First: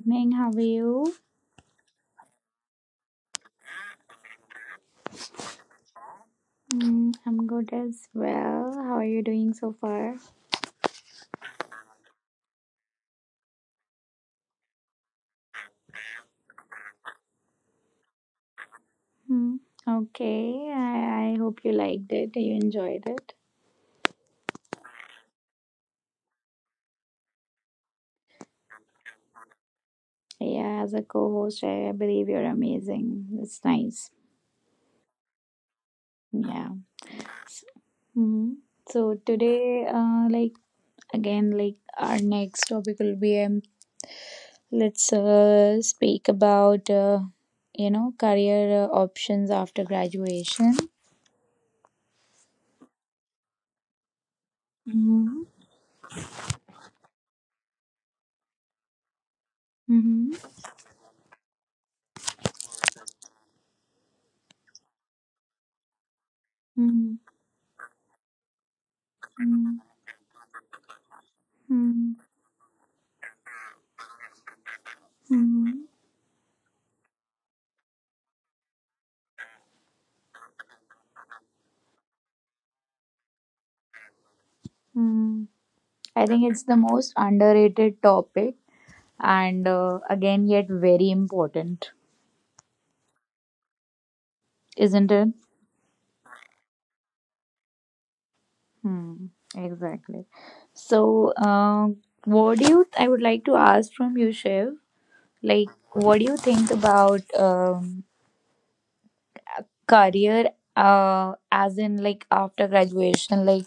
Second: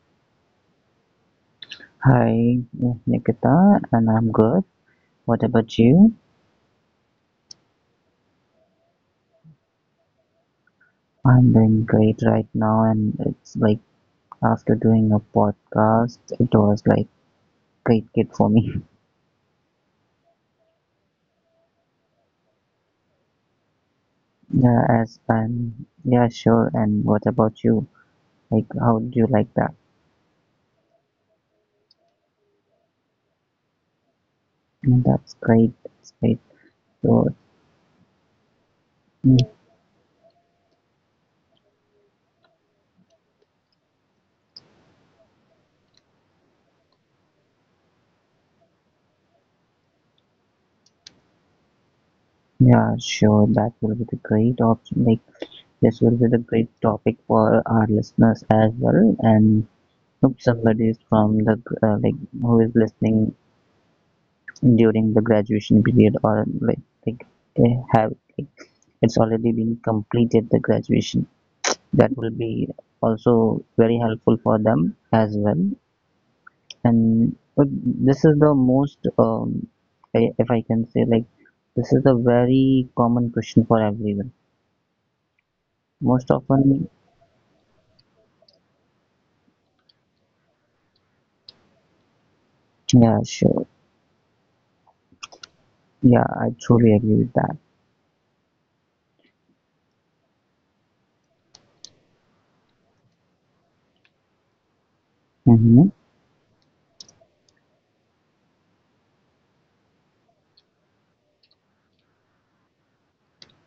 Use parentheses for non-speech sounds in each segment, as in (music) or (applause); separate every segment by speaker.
Speaker 1: evening. How are you?
Speaker 2: Hi, Nikita, and I'm good. What about you?
Speaker 1: Mm, I'm good as well. How are you doing so far?
Speaker 2: I'm doing great right now, and it's like after doing a podcast, it was like great kid for me. (laughs)
Speaker 1: Hmm. Okay, I hope you liked it. You enjoyed it.
Speaker 2: Yeah, sure. And what about you? Like, how do you like that?
Speaker 1: Yeah, as a co host, I believe you're amazing. It's nice.
Speaker 2: Mm, that's great. That's great.
Speaker 1: Yeah.
Speaker 2: So,
Speaker 1: Hmm. So
Speaker 2: mm,
Speaker 1: today, like again, like our next topic will be let's speak about career options after graduation.
Speaker 2: yeah, sure. That will be the great option. Like,
Speaker 1: Mm-hmm.
Speaker 2: this will be the great topic for our listeners as well. And hope
Speaker 1: Mm-hmm.
Speaker 2: somebody is from the like who is listening during the graduation period or like eh, have like, it's already
Speaker 1: Hmm.
Speaker 2: been completed the graduation,
Speaker 1: Hmm.
Speaker 2: that will be also very helpful for them as well. And but this is the most if I can say, like, this is a very common question for everyone
Speaker 1: Hmm. I
Speaker 2: most
Speaker 1: think it's the
Speaker 2: often.
Speaker 1: most underrated topic, and again, yet very important,
Speaker 2: Yeah, sure.
Speaker 1: isn't it?
Speaker 2: Yeah, I truly agree with that.
Speaker 1: Hmm, exactly. So, what do you, I would like to ask from you, Shiv, like,
Speaker 2: Hmm,
Speaker 1: what do you think about career as in like after graduation? Like,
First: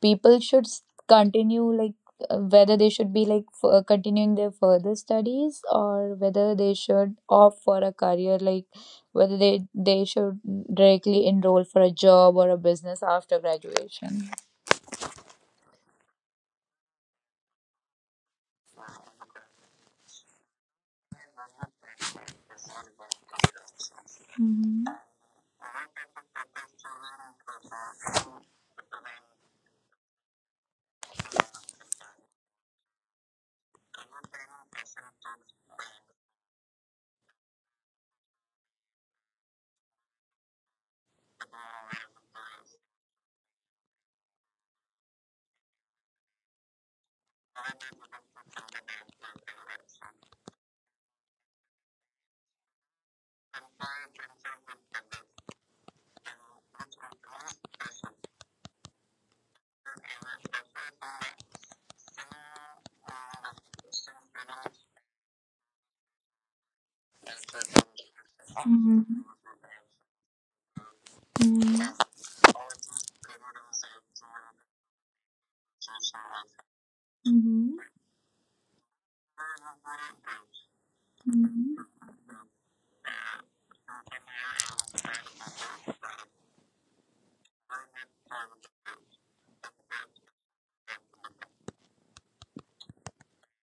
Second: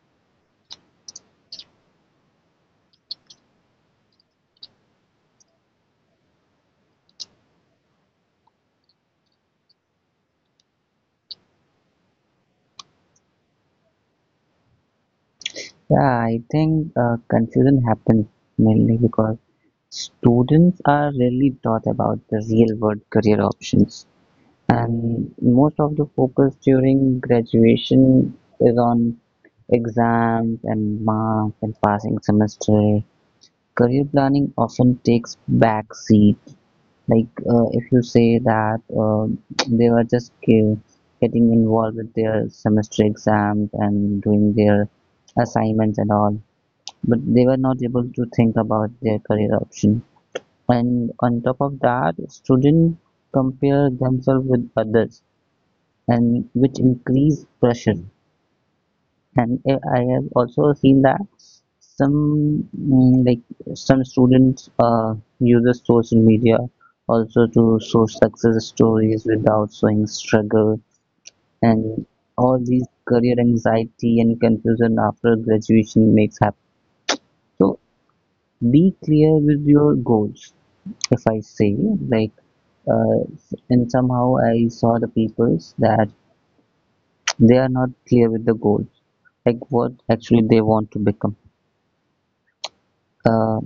Speaker 1: people should s- continue like whether they should be continuing their further studies, or whether they should opt for a career, like whether they should directly enroll for a job or a business after graduation.
Speaker 2: yeah, I think confusion happens mainly because students are rarely taught about the real-world career options,
Speaker 1: Hmm.
Speaker 2: and most of the focus during graduation is on exams and marks and passing semester. Career planning often takes back seat. Like, if you say that they were just getting involved with their semester exams and doing their assignments and all, but they were not able to think about their career option. And on top of that, students compare themselves with others, and which increase pressure. And I have also seen that some like some students use the social media also to show success
Speaker 1: Hmm.
Speaker 2: stories without showing struggle, and
Speaker 1: Hmm.
Speaker 2: all these career anxiety and confusion after graduation makes happen. So be clear with your goals if I say,
Speaker 1: Hmm.
Speaker 2: like, uh, and somehow I saw the peoples that they are not clear with the goals, like what actually they want to become. Uh,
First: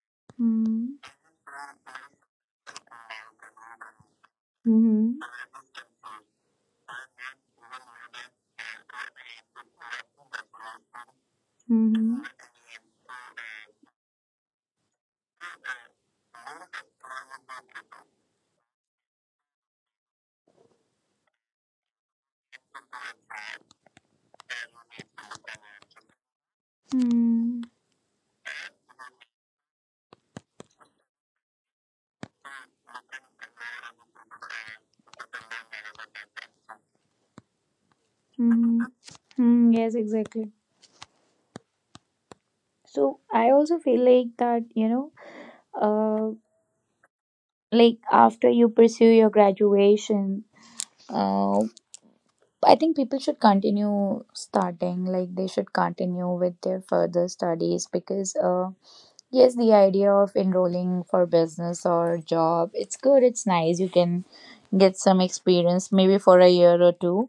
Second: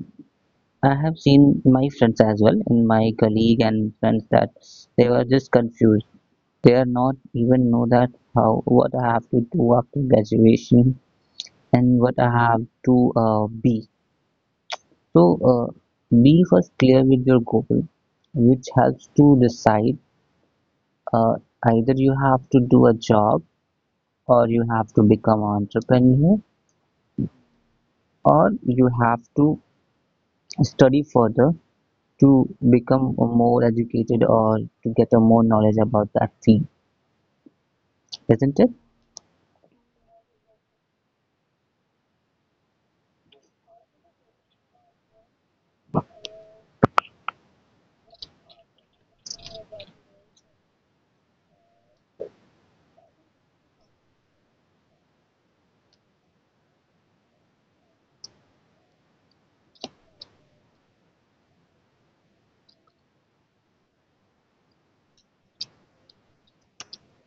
Speaker 2: I
Speaker 1: Mm-hmm.
Speaker 2: have seen my friends as well, and my colleague and friends that they were just confused. They are not even know that how what I have to do after graduation
Speaker 1: Hmm.
Speaker 2: and what
Speaker 1: Hmm.
Speaker 2: I have to be. So, be first clear with your goal, which helps to decide uh, either you have to do a job or you have to become an entrepreneur
Speaker 1: Hmm.
Speaker 2: or you have to study further to become more educated or to get a more knowledge about that thing, isn't it?
Speaker 1: Hmm. Hmm. Yes, exactly. So I also feel like that, you know, like after you pursue your graduation, uh, I think people should continue starting, like they should continue with their further studies, because yes, the idea of enrolling for business or job, it's good, it's nice. You can get some experience maybe for a year or two,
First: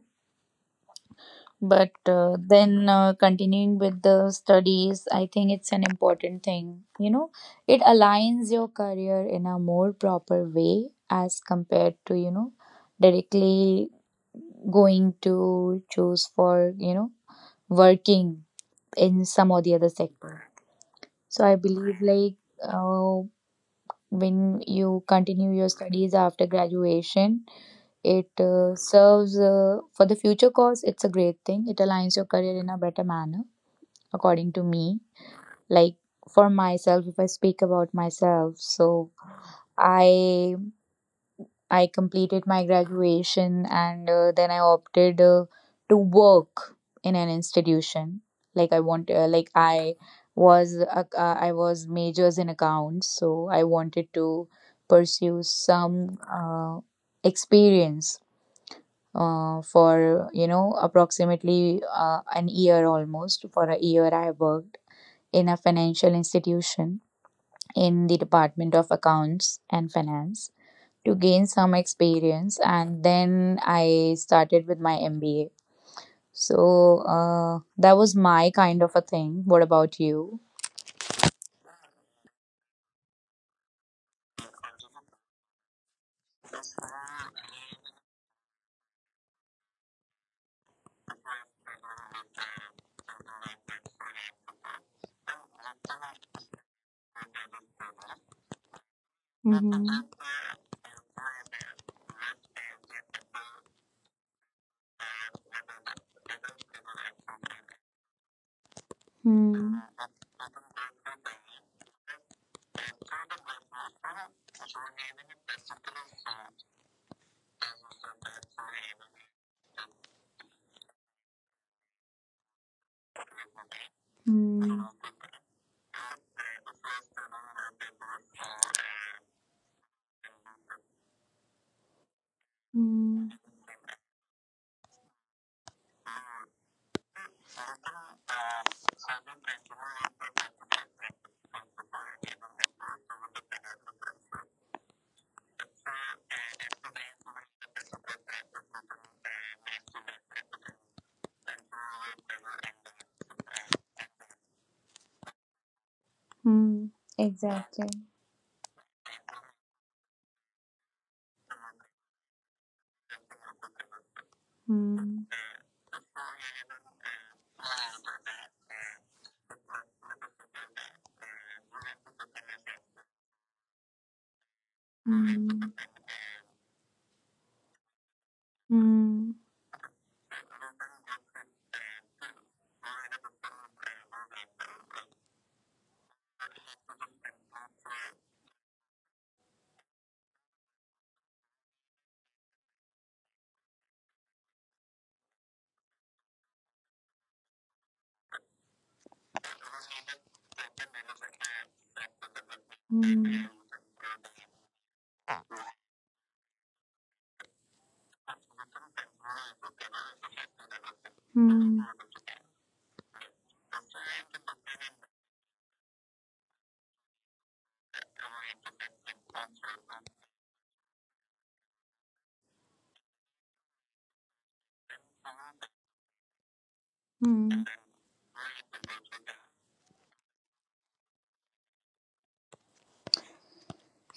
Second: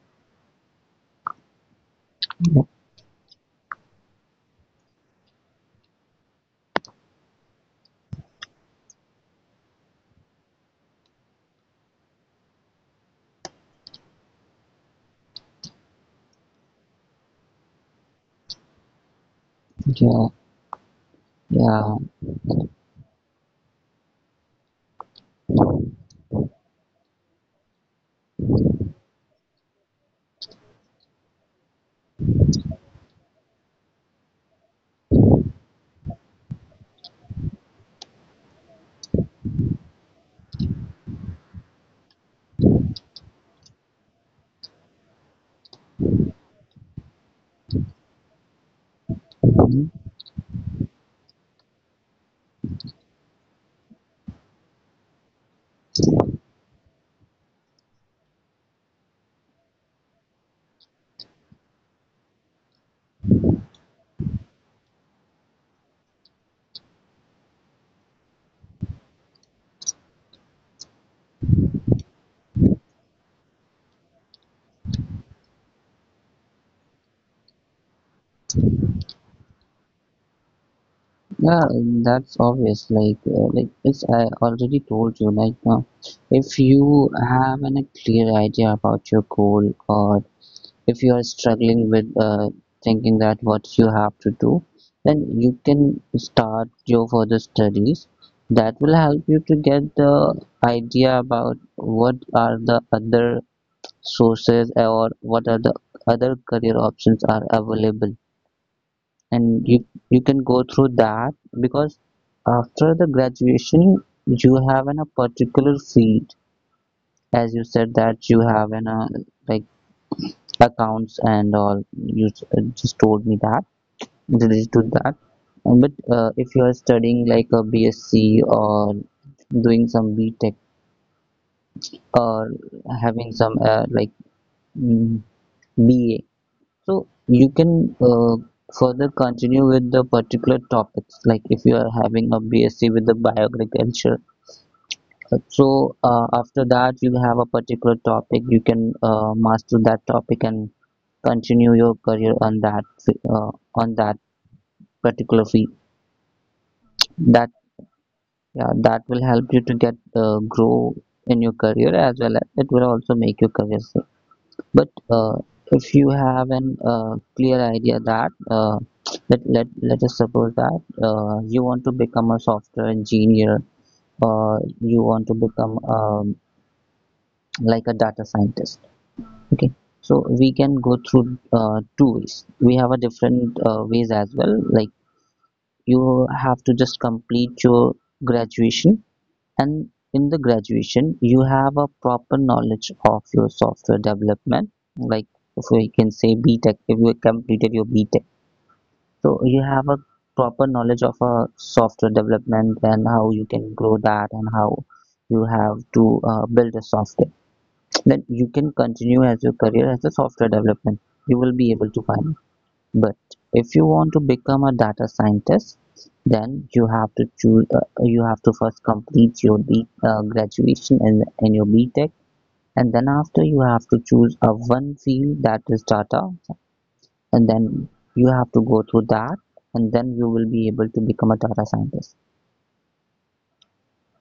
Speaker 1: but
Speaker 2: Yep.
Speaker 1: then continuing with the studies, I think it's an important thing. You know, it aligns your career in a more proper way as compared to, you know, directly going to choose for, you know, working in some or the other
Speaker 2: Yeah,
Speaker 1: sector. So I believe
Speaker 2: yeah.
Speaker 1: like uh, when you continue your studies after graduation, it serves for the future cause, it's a great thing. It aligns your career in a better manner, according to me. Like for myself, if I speak about myself, so I I completed my graduation, and then I opted to work in an institution. Like I want, like
Speaker 2: Mhm.
Speaker 1: I was majors in accounts, so I wanted to pursue some experience for, you know, approximately an year, almost for a year I worked in a financial institution, in the Department of Accounts and Finance, to gain some experience, and then I started with my MBA. So that was my kind of a thing. What about you?
Speaker 2: Yeah, that's obvious, like, like, it's I already told you, like, if you have an, a clear idea about your goal, or if you are struggling with thinking that what you have to do, then you can start your further studies. That will help you to get
Speaker 1: Mm-hmm.
Speaker 2: the idea about what are the other sources or what are the other career options are available, and
Speaker 1: Hmm.
Speaker 2: you can go through that, because after the graduation you have in a particular field, as you said that you have in a like accounts and all. You just told me that related
Speaker 1: Hmm.
Speaker 2: to that. But if you are studying like a bsc or doing some btech or
Speaker 1: Hmm.
Speaker 2: having some like mm, ba, so you can, uh, further continue with the particular topics, like if you are having a bsc with the bioagriculture, so after that you have a particular topic, you can master that topic and continue your career on that, uh, on that particular field.
Speaker 1: Hmm.
Speaker 2: That,
Speaker 1: Exactly.
Speaker 2: yeah, that will help you to get grow in your career, as well as it will also make your career safe. But
Speaker 1: Hmm.
Speaker 2: uh, if you have an clear idea that uh, let us suppose that you want to become a software engineer, or you want to
Speaker 1: Hmm.
Speaker 2: become like a data scientist,
Speaker 1: Hmm.
Speaker 2: okay, so we can go through two ways. We have a different ways as well, like, you have to just complete your graduation. And in the graduation, you have a proper knowledge of your software development. Like if we can say B tech, if you completed your B tech, so you have a proper knowledge of a software development and how you
Speaker 1: Hmm.
Speaker 2: can grow that and how you have to build a software. Then you can continue as your career as a software development. You will be
Speaker 1: Hmm.
Speaker 2: able to find. But if you want to become a data scientist, then you have to choose. You have to first complete your B, graduation in your B Tech, and then after you have to choose a one field that is data, and
Speaker 1: Hmm.
Speaker 2: then you have to go through that, and then you will be able to become a data scientist.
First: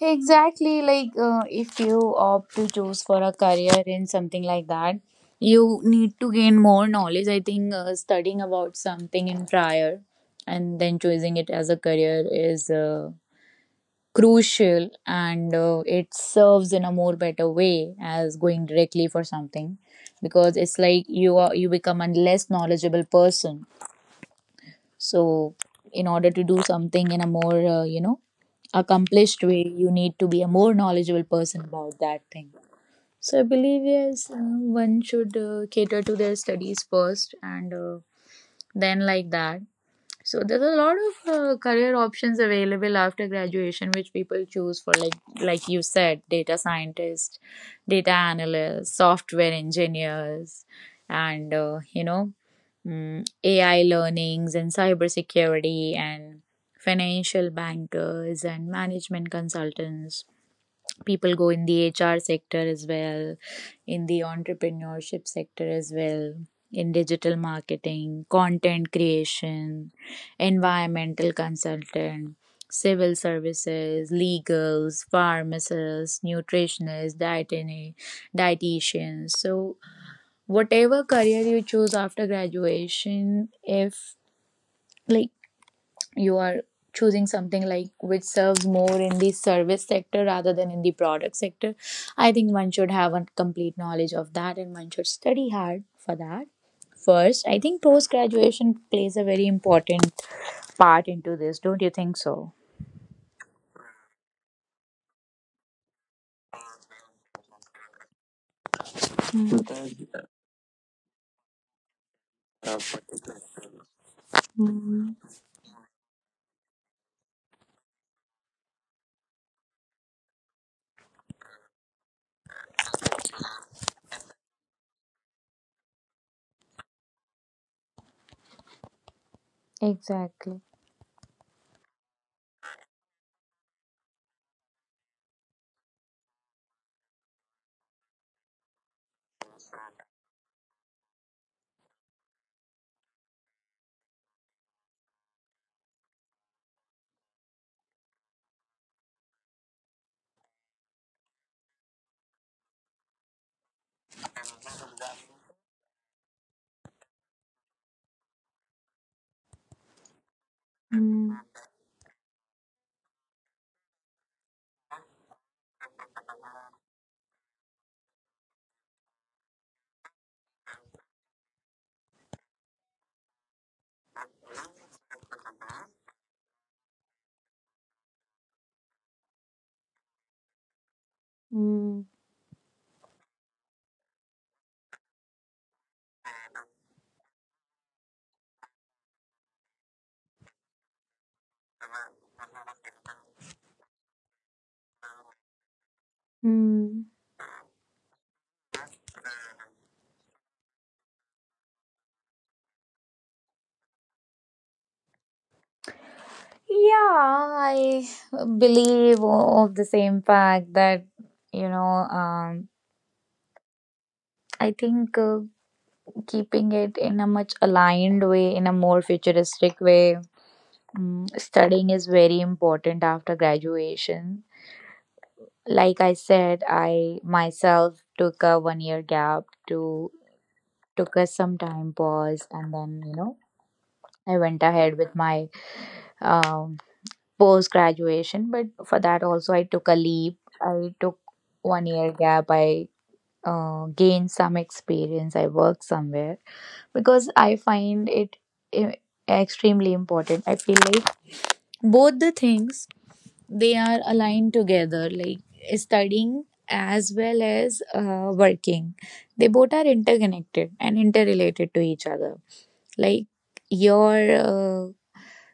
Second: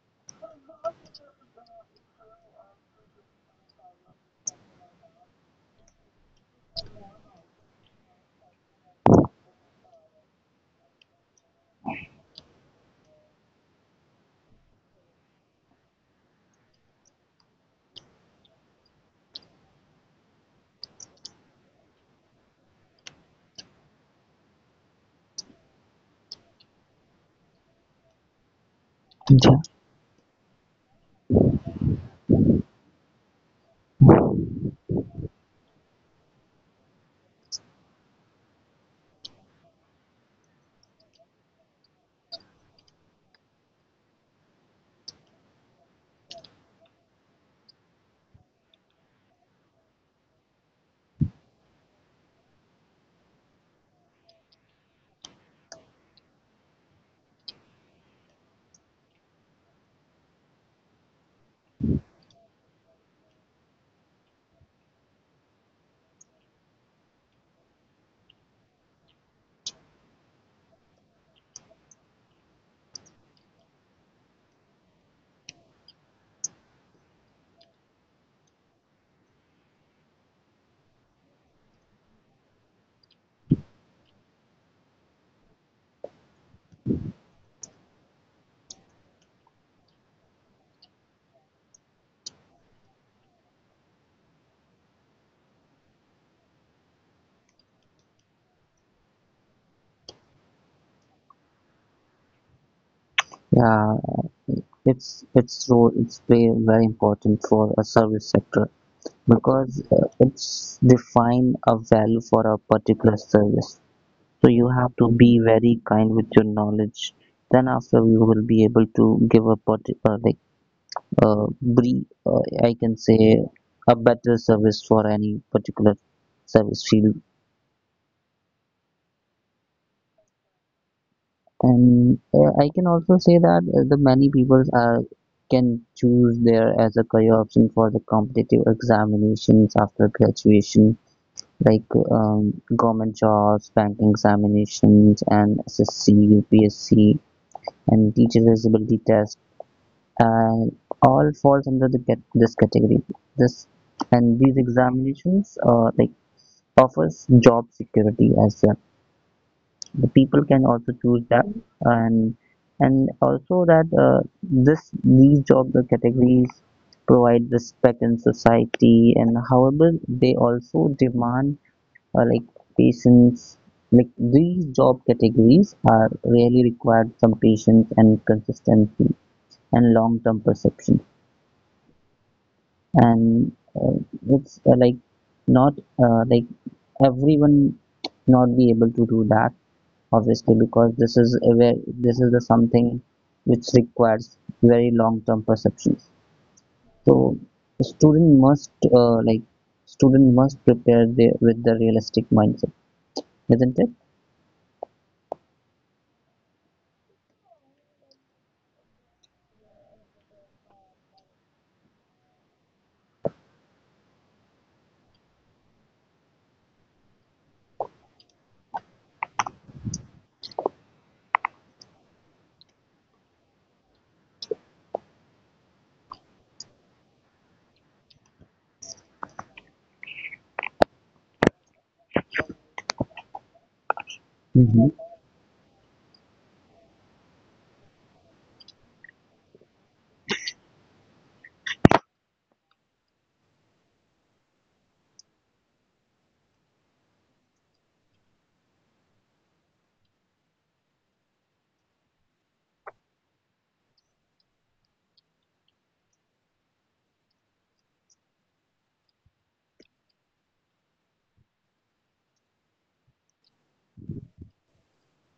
Speaker 1: Exactly, like if you opt to choose for a career in something like that, you need to gain more knowledge. I think studying about something in prior and then choosing it as a career is crucial, and it serves in a more better way as going directly for something, because it's like you become a less knowledgeable person. So, in order to do something in a more, you know, accomplished
Speaker 2: Yeah.
Speaker 1: way, you need to be a more knowledgeable person about that thing. So I believe, yes, one should cater to their studies first, and then like that. So there's a lot of career options available after graduation, which people choose for, like you said, data scientist, data analyst, software engineers, and you know, AI learnings and cybersecurity and financial bankers and management consultants. People go in the hr sector as well, in the entrepreneurship sector as well, in digital marketing, content creation, environmental consultant, civil services, legals, pharmacists, nutritionists, dietitians. So whatever career you choose after graduation, if like you are choosing something like which serves more in the service sector rather than in the product sector, I think one should have a complete knowledge of that, and one should study hard for that first. I think post graduation plays a very important part into this, don't you think so?
Speaker 2: Yeah, it's its role, it's very very important for a service sector,
Speaker 1: Mm.
Speaker 2: because it's define a value for a particular service. So you have to
Speaker 1: Mm,
Speaker 2: be very kind with your knowledge. Then after you will be able to give a like brief, I can say a better service for any particular service field.
Speaker 1: exactly.
Speaker 2: And I can also say that the many people are can choose there as a career option for the competitive examinations after graduation, like government jobs, banking examinations, and SSC, UPSC, and teacher visibility test, and all falls under the this category, this, and these examinations, like, offers job security as well. The people can also choose
Speaker 1: Mm.
Speaker 2: that. and and also that this these job categories provide respect in society, and however they also demand like patience. Like, these job categories are really required some patience and consistency and long-term perception.
Speaker 1: Mm.
Speaker 2: And it's, like, not like everyone not be able to do that, obviously, because this is a very, this is the something which requires very long term perceptions.
Speaker 1: Mm.
Speaker 2: So student must, like, student must prepare the, with the realistic mindset, isn't it?
Speaker 1: Yeah, I believe of the same fact that, you know, um I think, keeping it in a much aligned way, in a more futuristic way. Mm, studying is very important after graduation. Like I said, I myself took a 1 year gap to took us some time pause, and then, you know, I went ahead
Speaker 2: Hmm,
Speaker 1: with my um, post graduation. But for that also I took a leap. I took 1 year gap. I gain some experience, I work somewhere, because I find it i- extremely important. I feel like both the things, they are aligned together, like studying as well as working, they both are interconnected and interrelated to each other. Like your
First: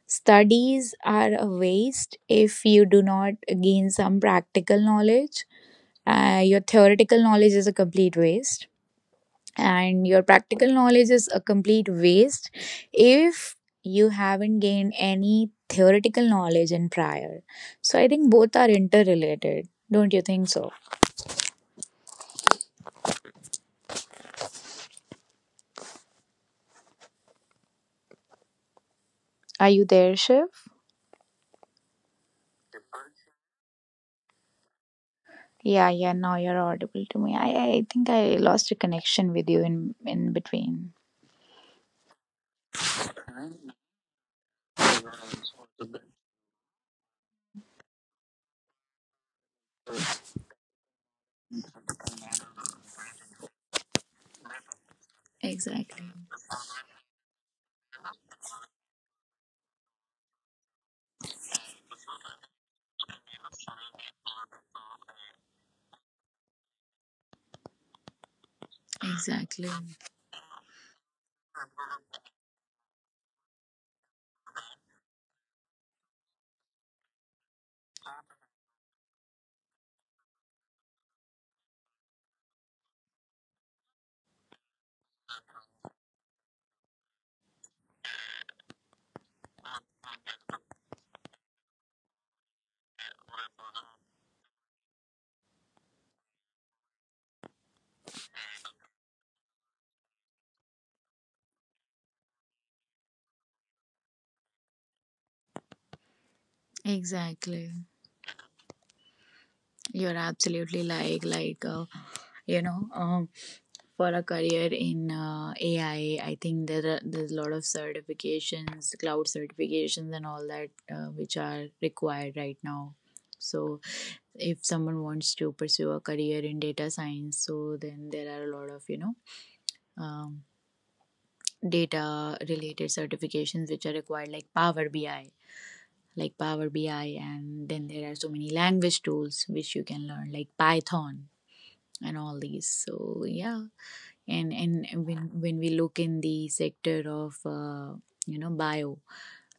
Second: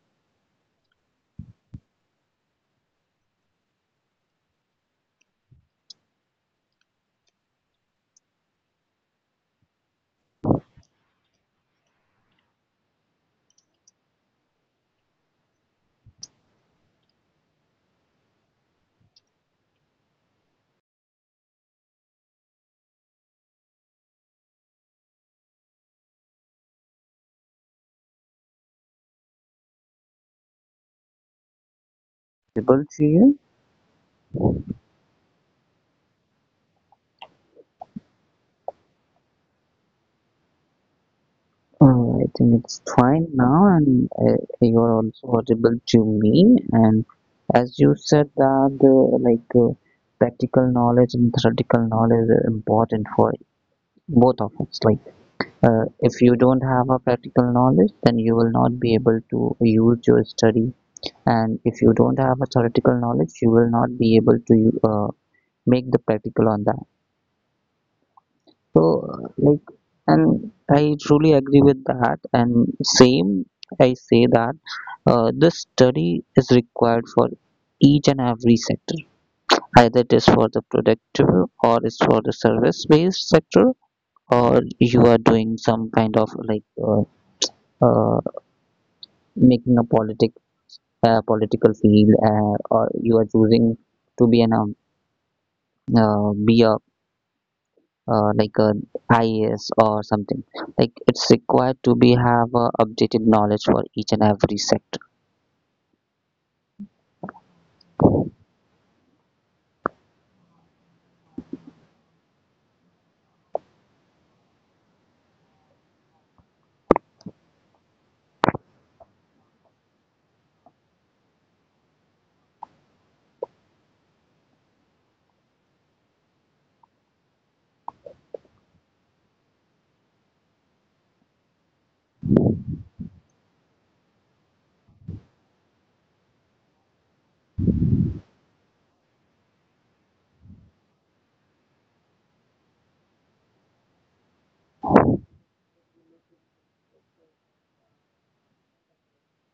Speaker 1: studies are a waste if you do not gain some practical knowledge. Your theoretical knowledge is a complete waste, and your practical knowledge is a complete waste if you haven't gained any theoretical knowledge in prior. So I think both are interrelated. Don't you think so? Are you there, Shiv?
Speaker 2: able to you?
Speaker 1: Yeah, yeah, now you're audible to me. I think I lost a connection with you in between.
Speaker 2: I think it's fine now, and you're also audible to me. And as you said that the like practical knowledge and theoretical knowledge are important for both of us. Like,
Speaker 1: Exactly,
Speaker 2: if you don't have a practical knowledge, then you will not be able to use your study, and if you don't have a theoretical knowledge, you will not be able to make the practical on that. So,
Speaker 1: exactly,
Speaker 2: like, and I truly agree with that. And same, I say that this study is required for each and every sector. Either it is for the productive or it's for the service-based sector, or you are doing some kind of like uh, making a political field, or you are choosing to be an be a like a IAS or something. Like, it's required to be have updated knowledge for each and every sector.
Speaker 1: exactly. You're absolutely like, you know, for a career in AI, I think there's a lot of certifications, cloud certifications, and all that, which are required right now. So if someone wants to pursue a career in data science, so then there are a lot of, you know, um, data related certifications which are required, like Power BI, and then there are so many language tools which you can learn, like Python and all these. So yeah, and when we look in the sector of you know, bio,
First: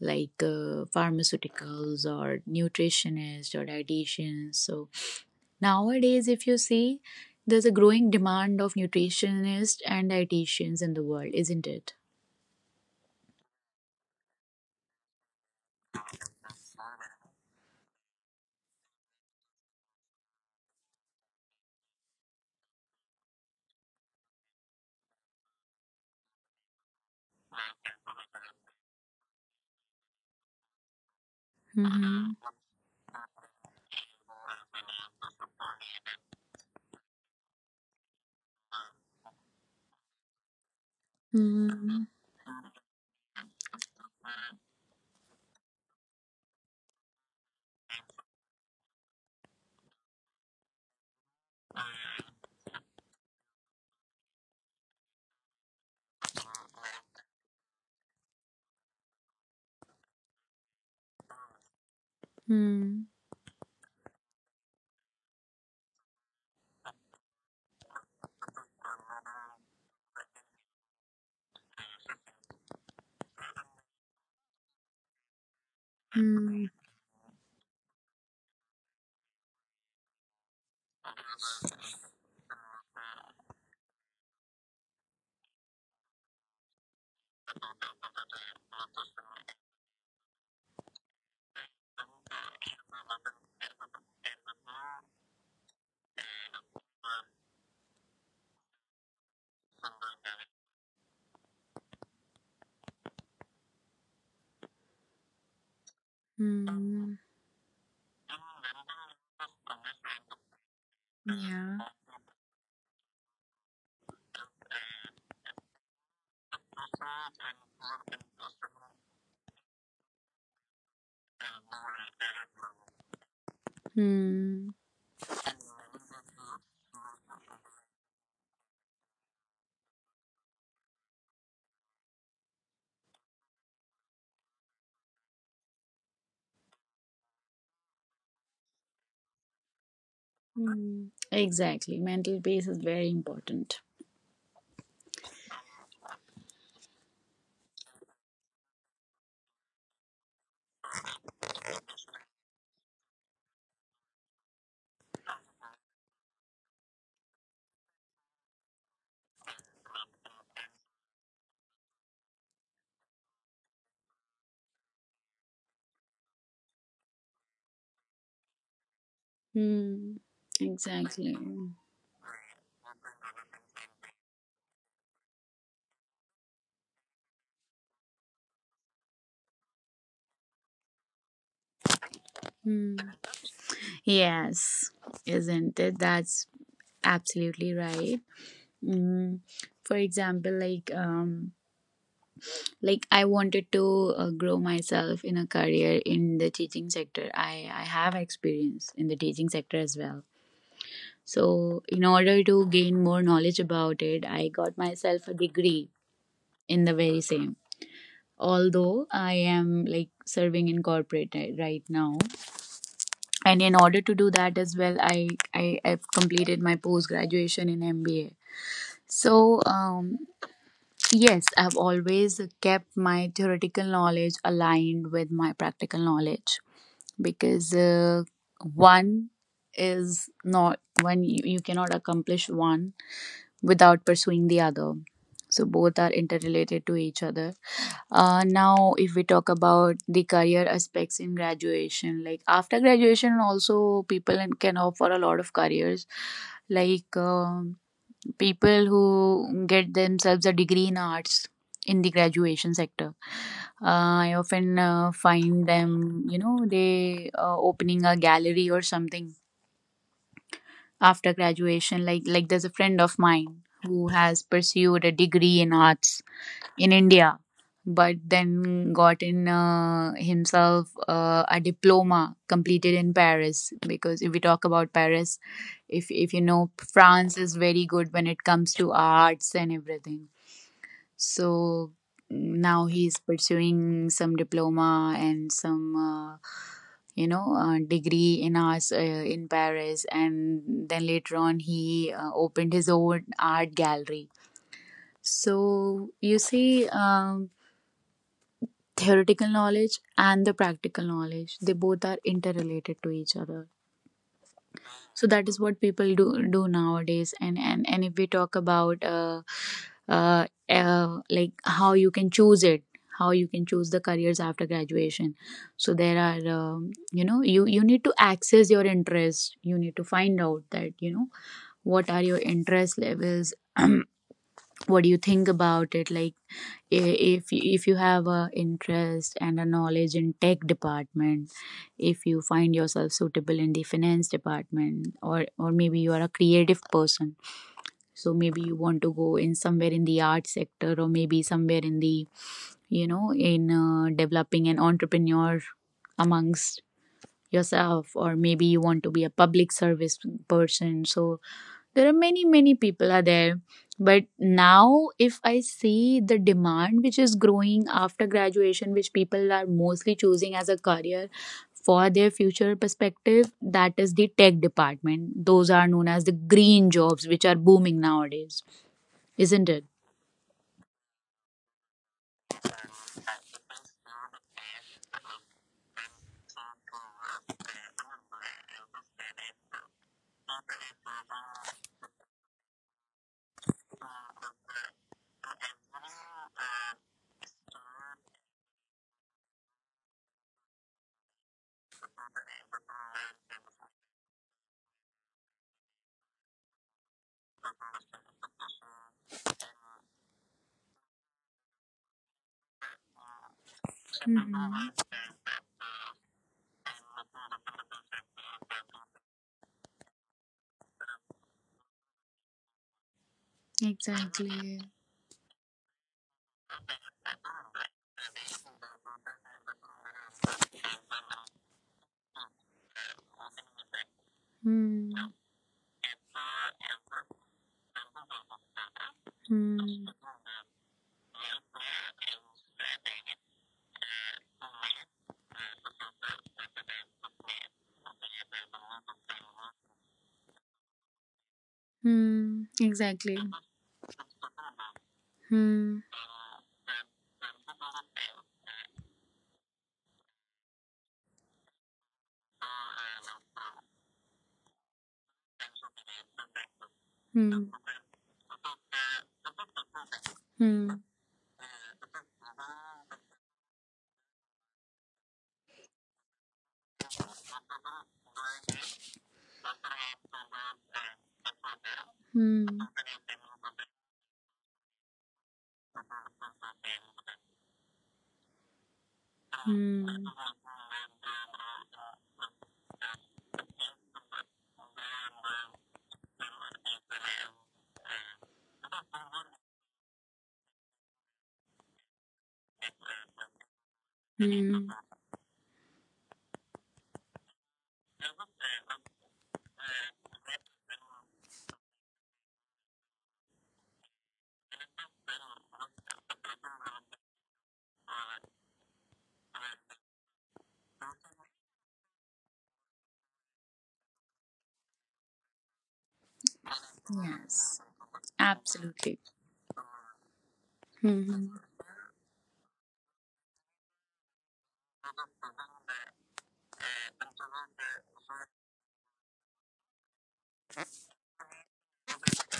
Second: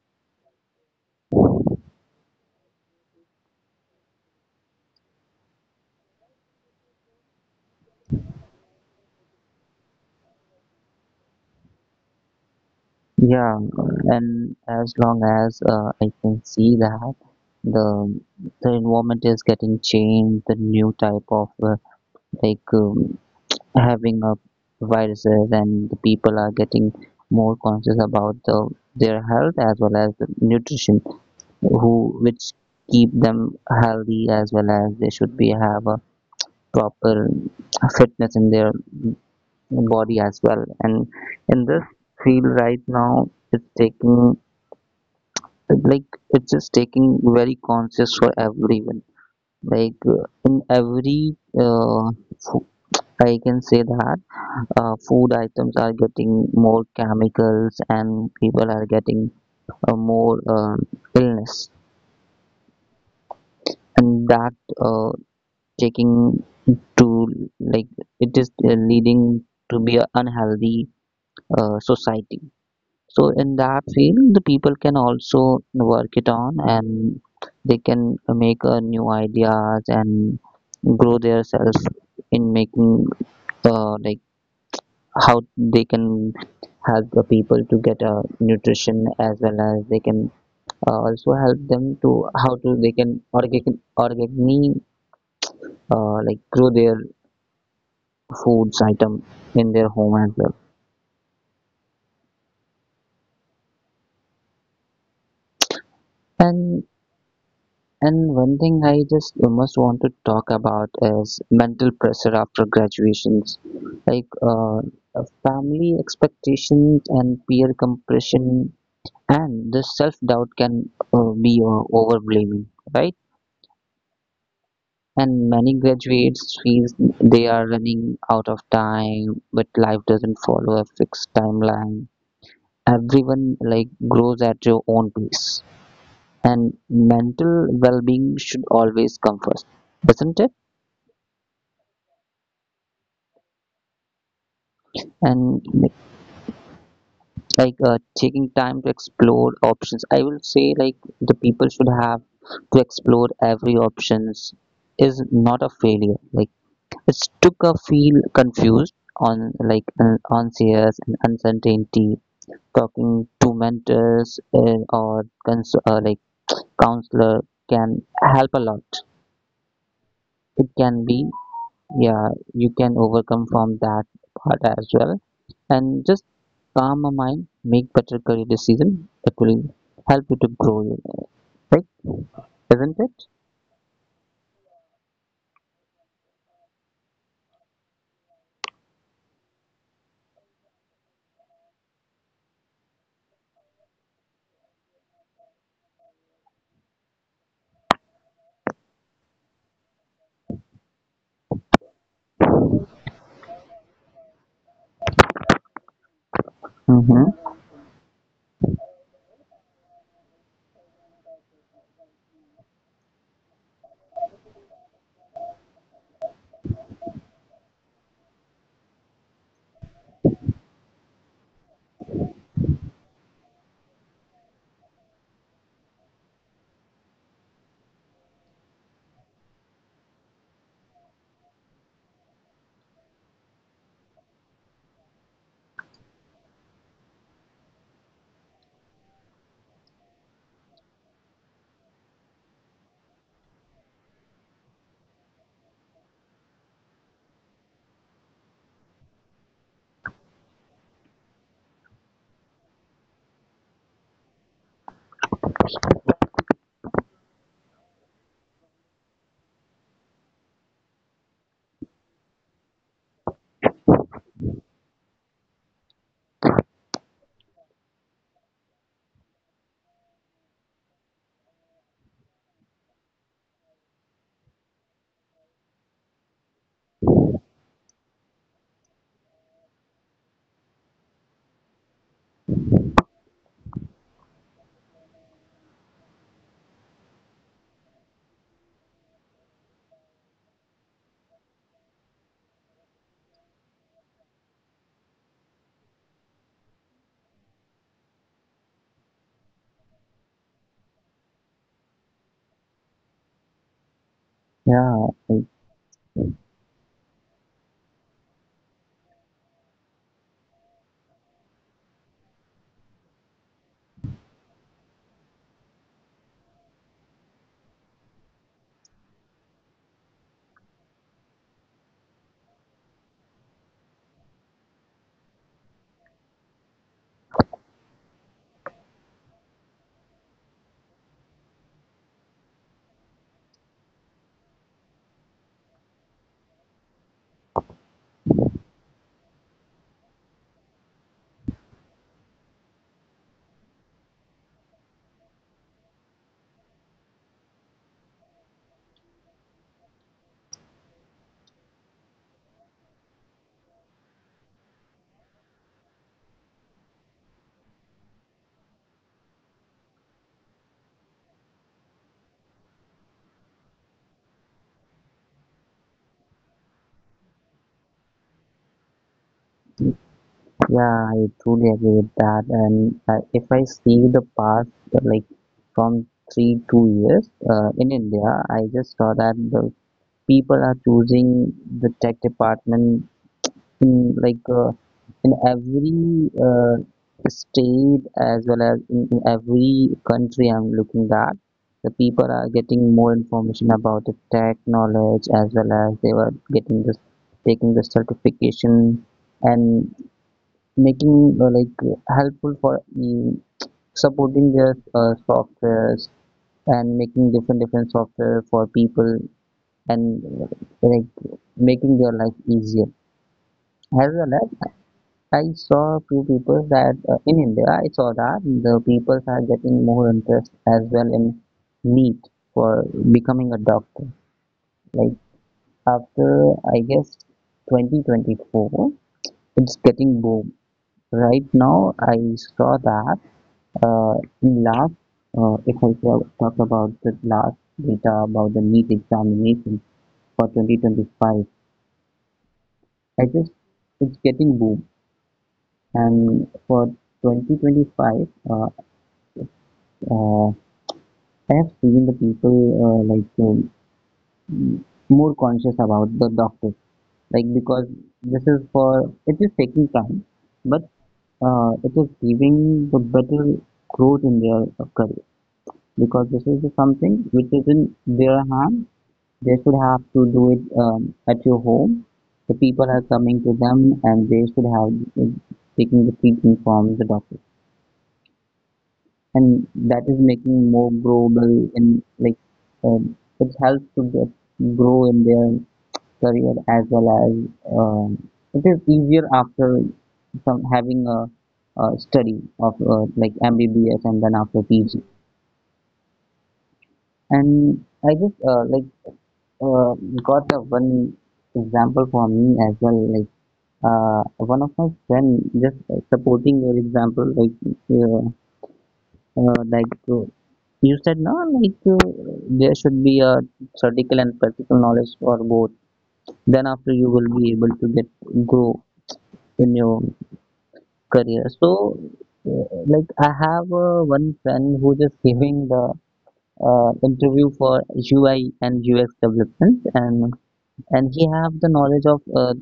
Speaker 1: like pharmaceuticals or nutritionists or dietitians, so nowadays if you see, there's a growing demand of nutritionists and dietitians in the world, isn't it?
Speaker 2: Yeah, and as long as I can see that the the environment is getting changed, the new type of, like um, having a viruses, and the people are getting more conscious about the, their health as well as the nutrition, who
Speaker 1: Mm-hmm.
Speaker 2: which keep them healthy as well as they should be have proper fitness in their body as well. And in this
Speaker 1: Mm-hmm.
Speaker 2: field right now, it's taking like it's just taking very conscious for everyone. Like, in every, uh, I can say that food items are getting more chemicals and people are getting more illness,
Speaker 1: Mm-hmm.
Speaker 2: and that uh, taking to like it is leading to be a unhealthy society. So in that field, the people can also work it on, and they can make new ideas and grow themselves in making like how they can help the people to get a nutrition, as well as they can also help them to how to they can organic like grow their foods item in their home as well.
Speaker 1: Mm-hmm.
Speaker 2: and
Speaker 1: Mm-hmm.
Speaker 2: And one thing I just must want to talk about is
Speaker 1: Yeah.
Speaker 2: mental pressure after graduations, like family expectations and peer compression, and the self doubt can be overblaming, right?
Speaker 1: Hmm.
Speaker 2: And many graduates feel they are running out of time, but life doesn't follow a fixed timeline. Everyone like grows at your own pace, and mental well-being should always come first, doesn't it?
Speaker 1: Hmm. Exactly. Mental peace is very important.
Speaker 2: And like, taking time to explore options, I will say, like, the people should have to explore every options is not a failure, like, it's took a feel confused on like anxious and uncertainty. Talking to mentors or like counselor can help a lot.
Speaker 1: Hmm.
Speaker 2: It can be,
Speaker 1: Exactly.
Speaker 2: yeah, you can overcome from that part as well, and just calm a mind, make better career decision that will help you to grow your right, isn't
Speaker 1: Hmm.
Speaker 2: it?
Speaker 1: Yes, isn't it? That's absolutely right. Mm, for example, like I wanted to grow myself in a career in the teaching sector. I have experience in the teaching sector as well. So in order to gain more knowledge about it, I got myself a degree in the very
Speaker 2: Mm-hmm.
Speaker 1: same. Although I am like serving in corporate right now, and in order to do that as well, I have completed my post graduation in mba. So yes, I've always kept my theoretical knowledge aligned with my practical knowledge, because one is not one you, you cannot accomplish one without pursuing the other. So both are interrelated to each other. Now, if we talk about the career aspects in graduation, like after graduation, also can opt for a lot of careers. Like people who get themselves a degree in arts in the graduation sector, I often find them, you know, they opening a gallery or something after graduation. Like there's a friend of mine who has pursued a degree in arts in India, but then got in himself a diploma completed in Paris. Because if we talk about Paris, if you know, France is very good when it comes to arts and everything. So now he's pursuing some diploma and some. You know, degree in arts in Paris, and then later on he opened his own art gallery. So you see, theoretical knowledge and the practical knowledge, they both are interrelated to each other.
Speaker 2: Yeah,
Speaker 1: So
Speaker 2: I-
Speaker 1: that is what people do nowadays. And if we talk about like how you can choose it, how you can choose the careers after graduation, so there are, you know, you need to access your interest. You need to find out that, you know, what are your interest levels (clears throat) what do you think about it. Like if you have a interest and a knowledge in tech department, if you find yourself suitable in the finance department, or maybe you are a creative person. So maybe you want to go in somewhere in the art sector, or maybe somewhere in the, you know, in developing an entrepreneur amongst yourself, or maybe you want to be a public service person. So there are many people are there. But now if I see the demand which is growing after graduation, which people are mostly choosing as a career for their future perspective, that is the tech department. Those are known as the green jobs which are booming nowadays, isn't it?
Speaker 2: yeah, I truly agree with that. And if I see the past, uh, like from three, 2 years in India, I just saw that the people are choosing the tech department in in every state as well as in every country I'm looking at. The people are getting more information about the tech knowledge as well as they were getting this taking the certification and making like helpful for supporting their
Speaker 1: Hmm.
Speaker 2: softwares and making different different software for people and making their life easier, as well as
Speaker 1: Exactly.
Speaker 2: I saw few people that in India, I saw that the people are getting more interest as well in NEET for becoming a doctor. Like,
Speaker 1: Hmm.
Speaker 2: after I guess 2024, it's
Speaker 1: Hmm.
Speaker 2: getting boom. Right now, I saw that uh, in last, if I talk about the last data about the NEET examination for 2025,
Speaker 1: Hmm.
Speaker 2: I
Speaker 1: Exactly.
Speaker 2: just it's getting boom.
Speaker 1: Hmm.
Speaker 2: And for 2025, uh, I have seen the people more conscious about the doctors, like
Speaker 1: Hmm.
Speaker 2: because this is for it is taking time, but
Speaker 1: Hmm.
Speaker 2: it is giving the better growth in their career, because this is something which is in their hand. They should have to do it at your home. The
Speaker 1: Hmm.
Speaker 2: people are coming to them, and they should have uh, taking the treatment from the doctor, and that
Speaker 1: Hmm.
Speaker 2: is making more growable in like it helps to get grow in their career as well as, um, it is easier after some having a study of MBBS and then after
Speaker 1: Hmm.
Speaker 2: PG. And I just uh, got a one example for me as well. Like, one of my friend just supporting your example, like uh, uh, like uh, you said no, like there should be a theoretical and practical knowledge for both. Then after you will
Speaker 1: Yeah.
Speaker 2: be able to get grow
Speaker 1: Absolutely.
Speaker 2: in your career.
Speaker 1: Mm-hmm.
Speaker 2: So, I have one friend who just giving the interview for UI and UX development, and he have the knowledge of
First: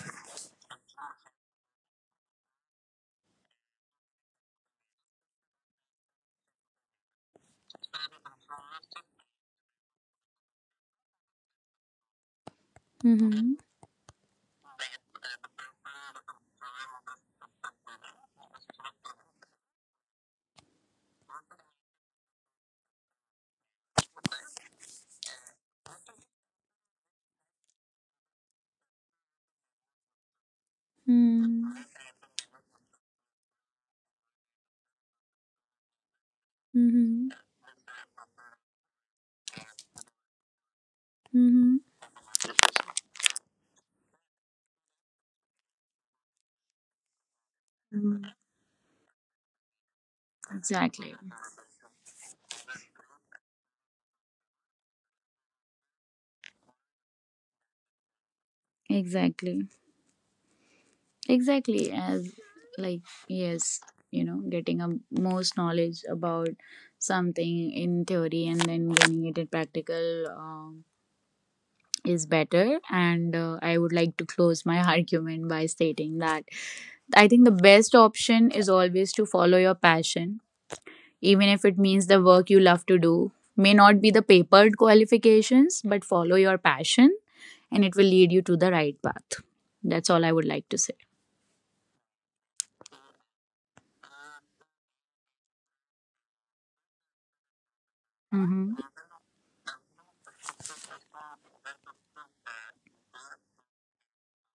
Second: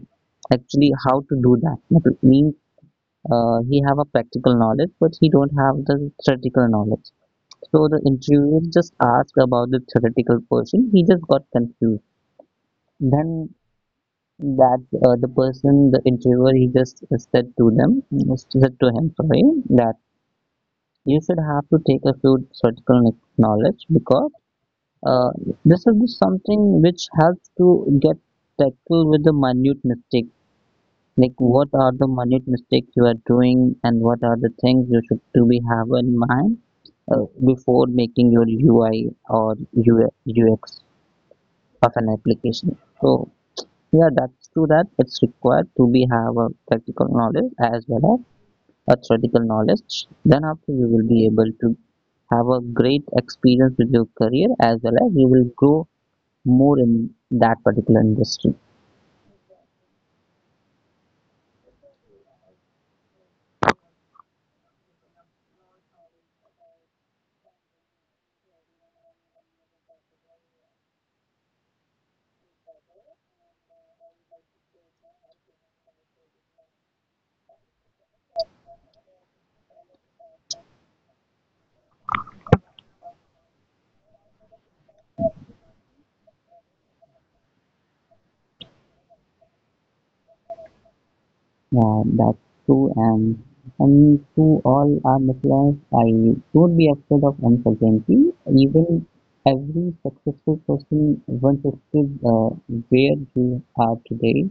Speaker 2: actually how to do that. That means he have a practical knowledge, but he don't have the theoretical knowledge. So the interviewer just asked about the theoretical portion. He just got confused.
Speaker 1: Mm-hmm.
Speaker 2: Then that the person, the interviewer, he just said to them, said to him, sorry, that you should have to take a few theoretical knowledge, because uh, this is something which helps to get tackle with the minute mistakes. Like what
Speaker 1: Mm-hmm.
Speaker 2: are the minute mistakes you are doing, and what are the things you should to be have in mind
Speaker 1: Mm-hmm.
Speaker 2: before making your UI or UX
Speaker 1: Mm-hmm.
Speaker 2: of an application. So yeah, that's true that it's required to be have a practical knowledge as well
Speaker 1: Mm,
Speaker 2: as a theoretical knowledge. Then after you will
Speaker 1: exactly.
Speaker 2: be able to have a great experience with your career as well as you will grow more in that particular industry.
Speaker 1: Exactly. Exactly. As like, yes, you know, getting a most knowledge about something in theory and then getting it in practical, is better. And I would like to close my (laughs) argument by stating that I think the best option is always to follow your passion, even if it means the work you love to do may not be the papered qualifications, but follow your passion and it will lead you to the right path. That's all I would like to say.
Speaker 2: Yeah, that's true, and to all our listeners, I don't be afraid of uncertainty.
Speaker 1: Hmm.
Speaker 2: Even every successful person once stood where they are today,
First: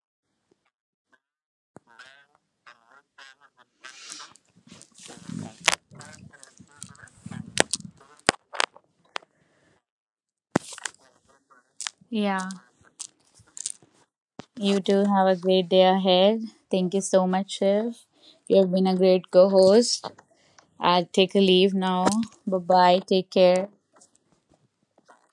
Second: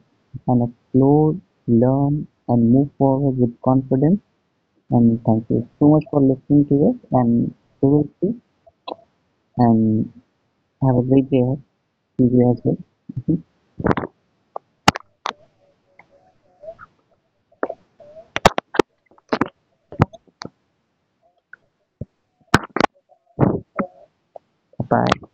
Speaker 2: and explore, learn, and move forward with confidence. And thank you so much for listening to us, and we will see, and have a great day. See
Speaker 1: Yeah.
Speaker 2: you as well.
Speaker 1: You too have a great day ahead. Thank you so much, Shiv. You have been a great co host. I'll take a leave now. Bye bye. Take care.
Speaker 2: Bye.